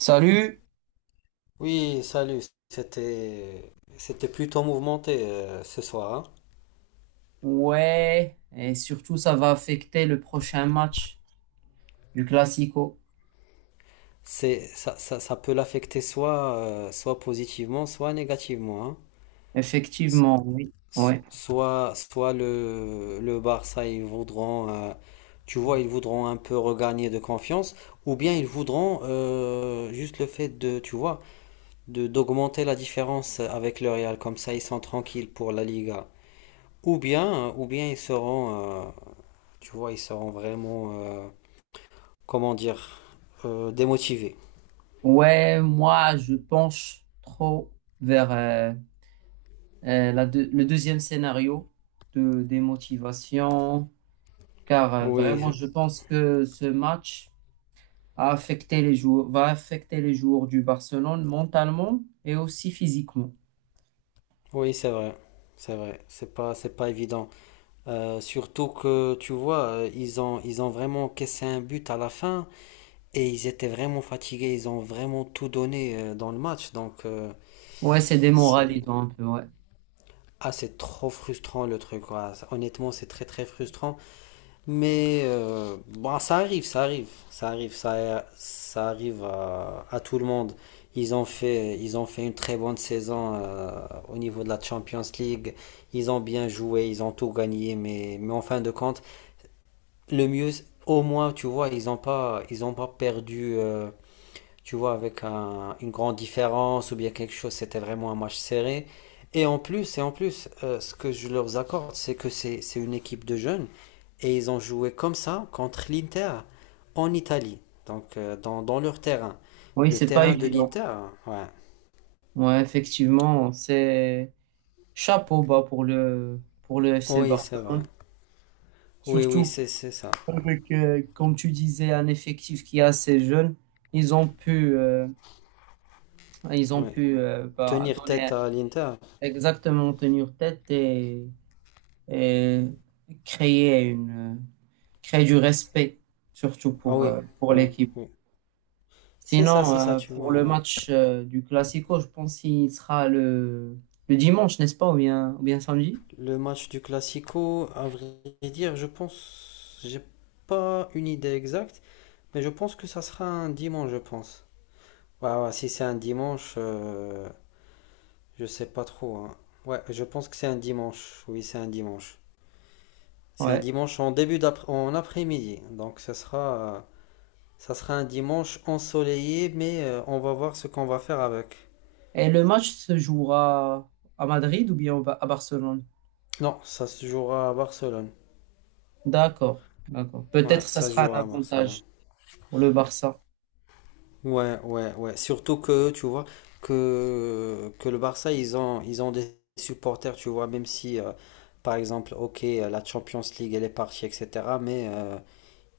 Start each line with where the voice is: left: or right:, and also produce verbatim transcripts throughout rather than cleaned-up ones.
right: Salut.
left: Oui, salut. C'était c'était plutôt mouvementé euh, ce soir, hein.
right: Ouais, et surtout ça va affecter le prochain match du Classico.
left: C'est ça. Ça, ça peut l'affecter soit euh, soit positivement, soit négativement, hein. S-
right: Effectivement, oui,
left: s-
right: ouais.
left: Soit soit le le Barça, ils voudront euh, tu vois, ils voudront un peu regagner de confiance, ou bien ils voudront euh, juste le fait de, tu vois, de d'augmenter la différence avec le Real, comme ça ils sont tranquilles pour la Liga. Ou bien ou bien ils seront euh, tu vois, ils seront vraiment euh, comment dire, euh, démotivé.
right: Ouais, moi je penche trop vers euh, euh, la deux- le deuxième scénario de démotivation, car euh, vraiment
left: Oui,
right: je pense que ce match a affecté les joueurs, va affecter les joueurs du Barcelone mentalement et aussi physiquement.
left: oui, c'est vrai. C'est vrai, c'est pas, c'est pas évident. Euh, surtout que, tu vois, euh, ils ont, ils ont vraiment cassé un but à la fin, et ils étaient vraiment fatigués, ils ont vraiment tout donné euh, dans le match. Donc, euh,
right: Ouais, c'est
left: c'est,
right: démoralisant un peu, ouais.
left: ah, c'est trop frustrant le truc, quoi. Honnêtement, c'est très très frustrant. Mais euh, bon, ça arrive, ça arrive, ça arrive, ça, ça arrive à à tout le monde. Ils ont fait, ils ont fait une très bonne saison euh, au niveau de la Champions League. Ils ont bien joué, ils ont tout gagné, mais, mais en fin de compte, le mieux, au moins, tu vois, ils n'ont pas, ils ont pas perdu euh, tu vois, avec un- une grande différence ou bien quelque chose, c'était vraiment un match serré. Et en plus, et en plus, euh, ce que je leur accorde, c'est que c'est c'est une équipe de jeunes, et ils ont joué comme ça contre l'Inter en Italie, donc euh, dans, dans leur terrain.
right: Oui,
left: Le
right: c'est pas
left: terrain de
right: évident.
left: l'Inter, ouais.
right: Ouais, effectivement, c'est... Chapeau bas pour le, pour le F C
left: Oui, c'est vrai.
right: Barcelone.
left: Oui, oui,
right: Surtout
left: c'est c'est ça.
right: avec, euh, comme tu disais, un effectif qui est assez jeune. Ils ont pu, euh, ils ont
left: Oui.
right: pu euh, bah,
left: Tenir tête
right: donner...
left: à l'Inter.
right: exactement, tenir tête et, et créer une, créer du respect, surtout
left: Ah
right: pour,
left: oui,
right: euh, pour
left: oui,
right: l'équipe.
left: oui. C'est ça,
right: Sinon,
left: c'est ça,
right: euh,
left: tu
right: pour
left: vois,
right: le
left: ouais.
right: match euh, du Classico, je pense qu'il sera le, le dimanche, n'est-ce pas, ou bien, ou bien samedi?
left: Le match du Classico, à vrai dire, je pense, j'ai pas une idée exacte, mais je pense que ça sera un dimanche, je pense. Ouais, ouais, si c'est un dimanche, euh, je sais pas trop, hein. Ouais, je pense que c'est un dimanche. Oui, c'est un dimanche. C'est un
right: Ouais.
left: dimanche en début d'après, en après-midi. Donc, ça sera, euh, ça sera un dimanche ensoleillé, mais euh, on va voir ce qu'on va faire avec.
right: Et le match se jouera à Madrid ou bien au Ba- à Barcelone?
left: Non, ça se jouera à Barcelone.
right: D'accord, d'accord.
left: Ouais,
right: Peut-être ça
left: ça se
right: sera un
left: jouera à Barcelone.
right: avantage pour le Barça.
left: Ouais, ouais, ouais. Surtout que, tu vois, que, que le Barça, ils ont, ils ont des supporters, tu vois, même si, euh, par exemple, ok, euh, la Champions League, elle est partie, et cetera. Mais, euh,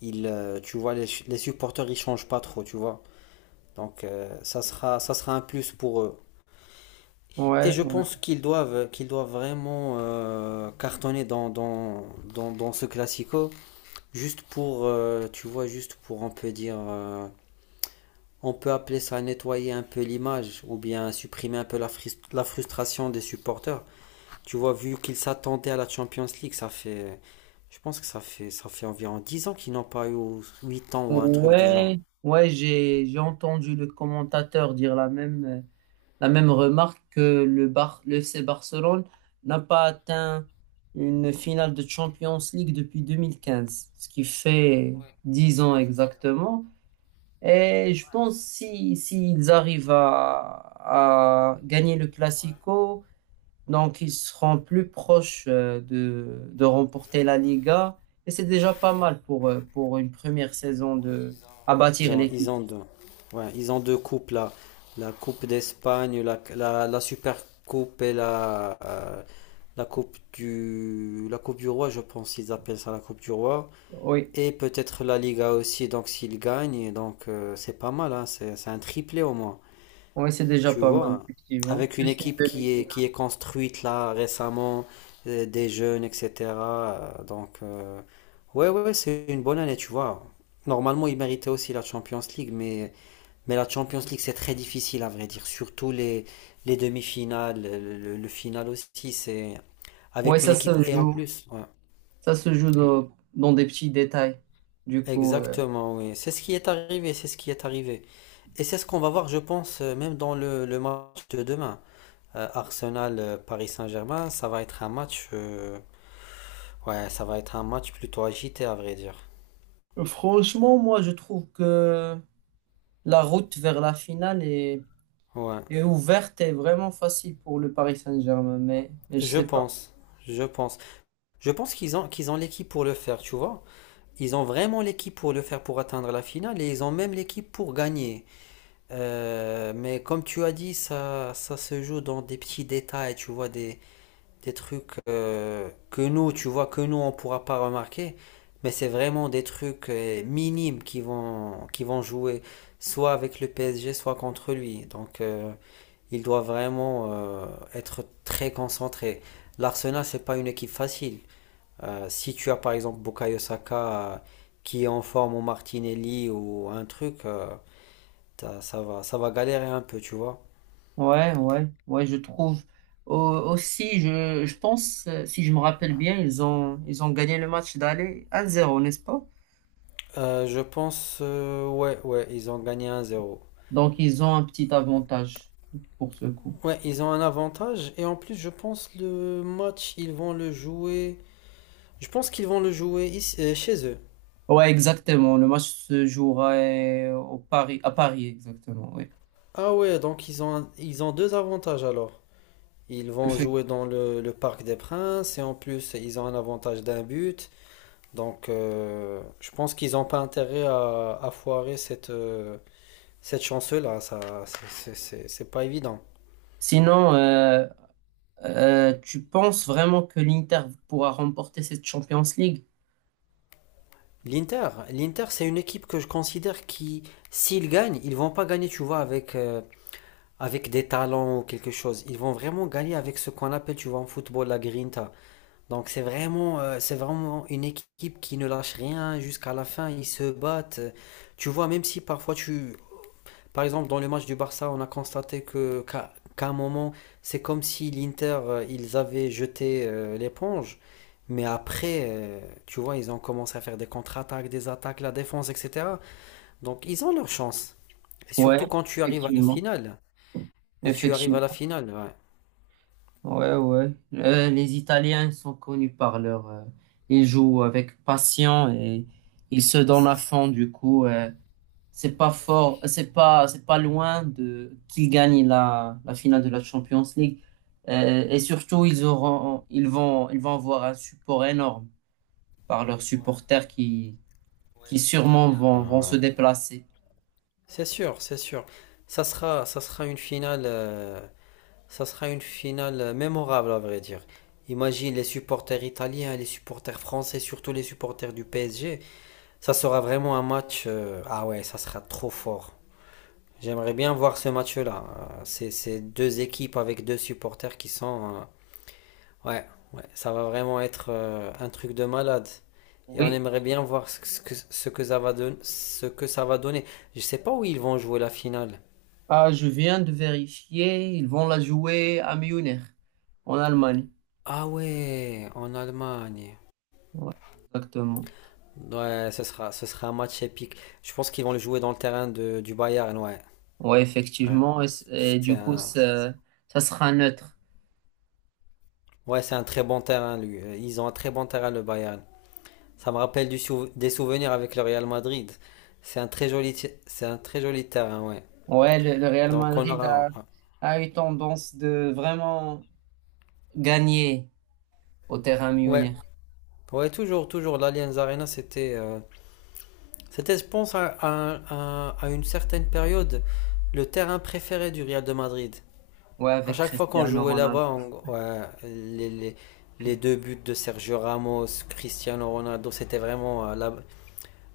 left: ils, euh, tu vois, les, les supporters, ils changent pas trop, tu vois. Donc, euh, ça sera, ça sera un plus pour eux. Et
right: Ouais,
left: je
right: ouais.
left: pense qu'ils doivent, qu'ils doivent vraiment euh, cartonner dans, dans, dans, dans ce classico, juste pour, euh, tu vois, juste pour, on peut dire... euh, on peut appeler ça nettoyer un peu l'image, ou bien supprimer un peu la, fris- la frustration des supporters. Tu vois, vu qu'ils s'attendaient à la Champions League, ça fait, je pense que ça fait, ça fait environ dix ans qu'ils n'ont pas eu, ou huit ans ou un truc du genre.
right: Ouais, ouais, j'ai j'ai entendu le commentateur dire la même euh, la même remarque que le Bar le F C Barcelone n'a pas atteint une finale de Champions League depuis deux mille quinze, ce qui fait
left: Ouais,
right: dix
left: ça
right: ans
left: fait dix là.
right: exactement. Et je pense si s'ils arrivent à, à gagner le Classico, donc ils seront plus proches euh, de, de remporter la Liga. Et c'est déjà pas mal pour, euh, pour une première saison de, à
left: Ils
right: bâtir
left: ont, ils
right: l'équipe.
left: ont deux, ouais, ils ont deux coupes là, la Coupe d'Espagne, la, la, la Super Coupe et la, euh, la Coupe du, la Coupe du Roi, je pense qu'ils appellent ça la Coupe du Roi.
right: Oui,
left: Et peut-être la Liga aussi, donc s'il gagne, donc euh, c'est pas mal, hein, c'est c'est un triplé au moins.
right: oui, c'est déjà
left: Tu
right: pas mal,
left: vois,
right: effectivement.
left: avec une
right: Plus une
left: équipe qui est, qui
right: demi-finale.
left: est construite là récemment, euh, des jeunes, et cetera euh, donc, euh, ouais, ouais, ouais, c'est une bonne année, tu vois. Normalement, ils méritaient aussi la Champions League, mais, mais la Champions League, c'est très difficile à vrai dire. Surtout les, les demi-finales, le, le- le final aussi, c'est
right: Oui,
left: avec une
right: ça
left: équipe
right: se
left: et en
right: joue.
left: plus. Ouais,
right: Ça se joue dans, dans des petits détails. Du coup, euh,
left: exactement, oui. C'est ce qui est arrivé, c'est ce qui est arrivé. Et c'est ce qu'on va voir, je pense, euh, même dans le, le match de demain. Euh, Arsenal-Paris Saint-Germain, ça va être un match, euh, ouais, ça va être un match plutôt agité, à vrai dire.
right: franchement, moi, je trouve que la route vers la finale est...
left: Ouais,
right: et ouverte, est vraiment facile pour le Paris Saint-Germain, mais, mais je
left: je
right: sais pas.
left: pense, je pense. Je pense qu'ils ont, qu'ils ont l'équipe pour le faire, tu vois. Ils ont vraiment l'équipe pour le faire, pour atteindre la finale, et ils ont même l'équipe pour gagner. Euh, mais comme tu as dit, ça, ça se joue dans des petits détails, tu vois, des, des trucs euh, que nous, tu vois, que nous, on ne pourra pas remarquer, mais c'est vraiment des trucs euh, minimes qui vont, qui vont jouer, soit avec le P S G, soit contre lui. Donc, euh, il doit vraiment euh, être très concentré. L'Arsenal, c'est pas une équipe facile. Euh, si tu as par exemple Bukayo Saka euh, qui est en forme ou Martinelli ou un truc, euh, ça va, ça va galérer un peu, tu vois.
right: Ouais, ouais, ouais, je trouve. Au- Aussi, je, je pense, euh, si je me rappelle bien, ils ont, ils ont gagné le match d'aller un zéro, n'est-ce pas?
left: Euh, je pense, euh, ouais, ouais, ils ont gagné un zéro.
right: Donc, ils ont un petit avantage pour ce coup.
left: Ouais, ils ont un avantage, et en plus, je pense le match, ils vont le jouer. Je pense qu'ils vont le jouer ici- euh, chez eux.
right: Ouais, exactement. Le match se jouera euh, au Paris, à Paris, exactement, oui.
left: Ah ouais, donc ils ont un- ils ont deux avantages alors. Ils vont
right: Effect-
left: jouer dans le, le Parc des Princes, et en plus, ils ont un avantage d'un but. Donc, euh, je pense qu'ils n'ont pas intérêt à, à foirer cette euh, cette chance-là. Ça, c'est c'est- c'est- c'est pas évident.
right: Sinon, euh, euh, tu penses vraiment que l'Inter pourra remporter cette Champions League?
left: L'Inter, l'Inter, c'est une équipe que je considère qui, s'ils gagnent, ils vont pas gagner, tu vois, avec euh, avec des talents ou quelque chose. Ils vont vraiment gagner avec ce qu'on appelle, tu vois, en football, la grinta. Donc c'est vraiment, euh, c'est vraiment une équipe qui ne lâche rien jusqu'à la fin. Ils se battent. Tu vois, même si parfois tu... Par exemple, dans le match du Barça, on a constaté que qu'à qu'à un moment, c'est comme si l'Inter, euh, ils avaient jeté euh, l'éponge. Mais après, euh, tu vois, ils ont commencé à faire des contre-attaques, des attaques, la défense, et cetera. Donc ils ont leur chance. Et surtout
right: Ouais,
left: quand tu arrives à la
right: effectivement.
left: finale. Et tu arrives à la
right: Effectivement.
left: finale, ouais.
right: Ouais, ouais. Euh, les Italiens sont connus par leur... euh, ils jouent avec passion et ils se donnent à fond. Du coup, euh, c'est pas fort, c'est pas, c'est pas loin de qu'ils gagnent la, la finale de la Champions League. Euh, et surtout, ils auront, ils vont, ils vont avoir un support énorme par leurs supporters qui, qui sûrement vont, vont
left: Euh,
right: se déplacer.
left: c'est sûr, c'est sûr. Ça sera, ça sera une finale, euh, ça sera une finale euh, mémorable à vrai dire. Imagine les supporters italiens, les supporters français, surtout les supporters du P S G. Ça sera vraiment un match. euh, ah ouais, ça sera trop fort. J'aimerais bien voir ce match-là. Euh, C'est c'est deux équipes avec deux supporters qui sont, euh, ouais, ouais, ça va vraiment être euh, un truc de malade. Et on
right: Oui.
left: aimerait bien voir ce que, ce que- ce que ça va don- ce que ça va donner. Je sais pas où ils vont jouer la finale.
right: Ah, je viens de vérifier. Ils vont la jouer à Munich, en Allemagne.
left: Ah ouais, en Allemagne.
right: Ouais, exactement.
left: Ouais, ce sera, ce sera un match épique. Je pense qu'ils vont le jouer dans le terrain de, du Bayern, ouais.
right: Ouais,
left: Ouais,
right: effectivement. Et, c- et
left: c'est
right: du coup,
left: un,
right: ça, ça sera neutre.
left: ouais, c'est un très bon terrain, lui. Euh, Ils ont un très bon terrain, le Bayern. Ça me rappelle du sou- des souvenirs avec le Real Madrid. C'est un très joli ti- c'est un très joli terrain, ouais.
right: Ouais, le, le Real
left: Donc on
right: Madrid
left: aura,
right: a,
left: ouais.
right: a eu tendance de vraiment gagner au terrain
left: Ouais,
right: Munich.
left: ouais, toujours, toujours. L'Allianz Arena, c'était, euh, c'était, je pense, à, à- à- à une certaine période, le terrain préféré du Real de Madrid.
right: Ouais,
left: À
right: avec
left: chaque fois qu'on
right: Cristiano
left: jouait là-bas,
right: Ronaldo.
left: on- ouais, les, les- les deux buts de Sergio Ramos, Cristiano Ronaldo, c'était vraiment, euh, la-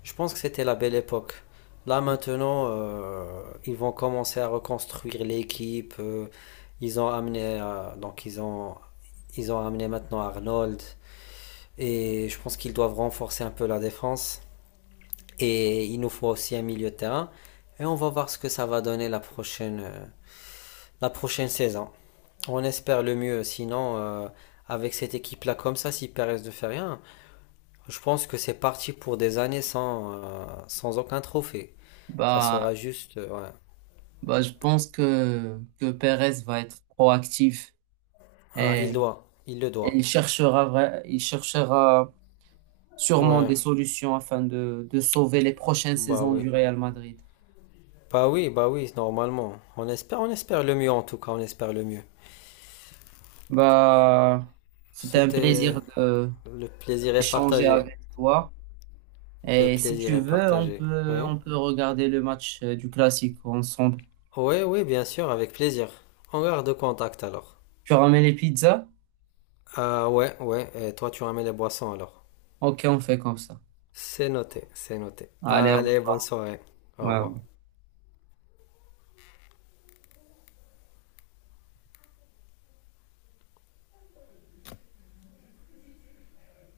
left: je pense que c'était la belle époque. Là, maintenant, euh, ils vont commencer à reconstruire l'équipe. euh, ils ont amené, euh, donc ils ont, ils ont amené maintenant Arnold. Et je pense qu'ils doivent renforcer un peu la défense. Et il nous faut aussi un milieu de terrain. Et on va voir ce que ça va donner la prochaine, euh, la prochaine saison. On espère le mieux. Sinon, euh, avec cette équipe-là comme ça, si Perez ne fait rien, je pense que c'est parti pour des années sans, euh, sans aucun trophée. Ça
right: Bah,
left: sera juste... euh, ouais.
right: bah, je pense que, que Perez va être proactif
left: Ah, il
right: et,
left: doit. Il le
right: et
left: doit.
right: il cherchera, vra- il cherchera sûrement
left: Ouais.
right: des solutions afin de, de sauver les prochaines
left: Bah
right: saisons
left: oui.
right: du Real Madrid.
left: Bah oui, bah oui, normalement. On espère, on espère le mieux en tout cas. On espère le mieux.
right: Bah, c'était un
left: C'était...
right: plaisir de
left: Le plaisir est
right: d'échanger
left: partagé.
right: avec toi.
left: Le
right: Et si
left: plaisir
right: tu
left: est
right: veux, on
left: partagé.
right: peut,
left: Oui.
right: on peut regarder le match euh, du classique ensemble.
left: Oui, oui, bien sûr, avec plaisir. On garde contact alors.
right: Tu ramènes les pizzas?
left: Ah ouais, ouais, et toi tu ramènes les boissons alors.
right: Ok, on fait comme ça.
left: C'est noté, c'est noté.
right: Allez, au
left: Allez, bonne
right: revoir.
left: soirée. Au revoir.
right: Ouais.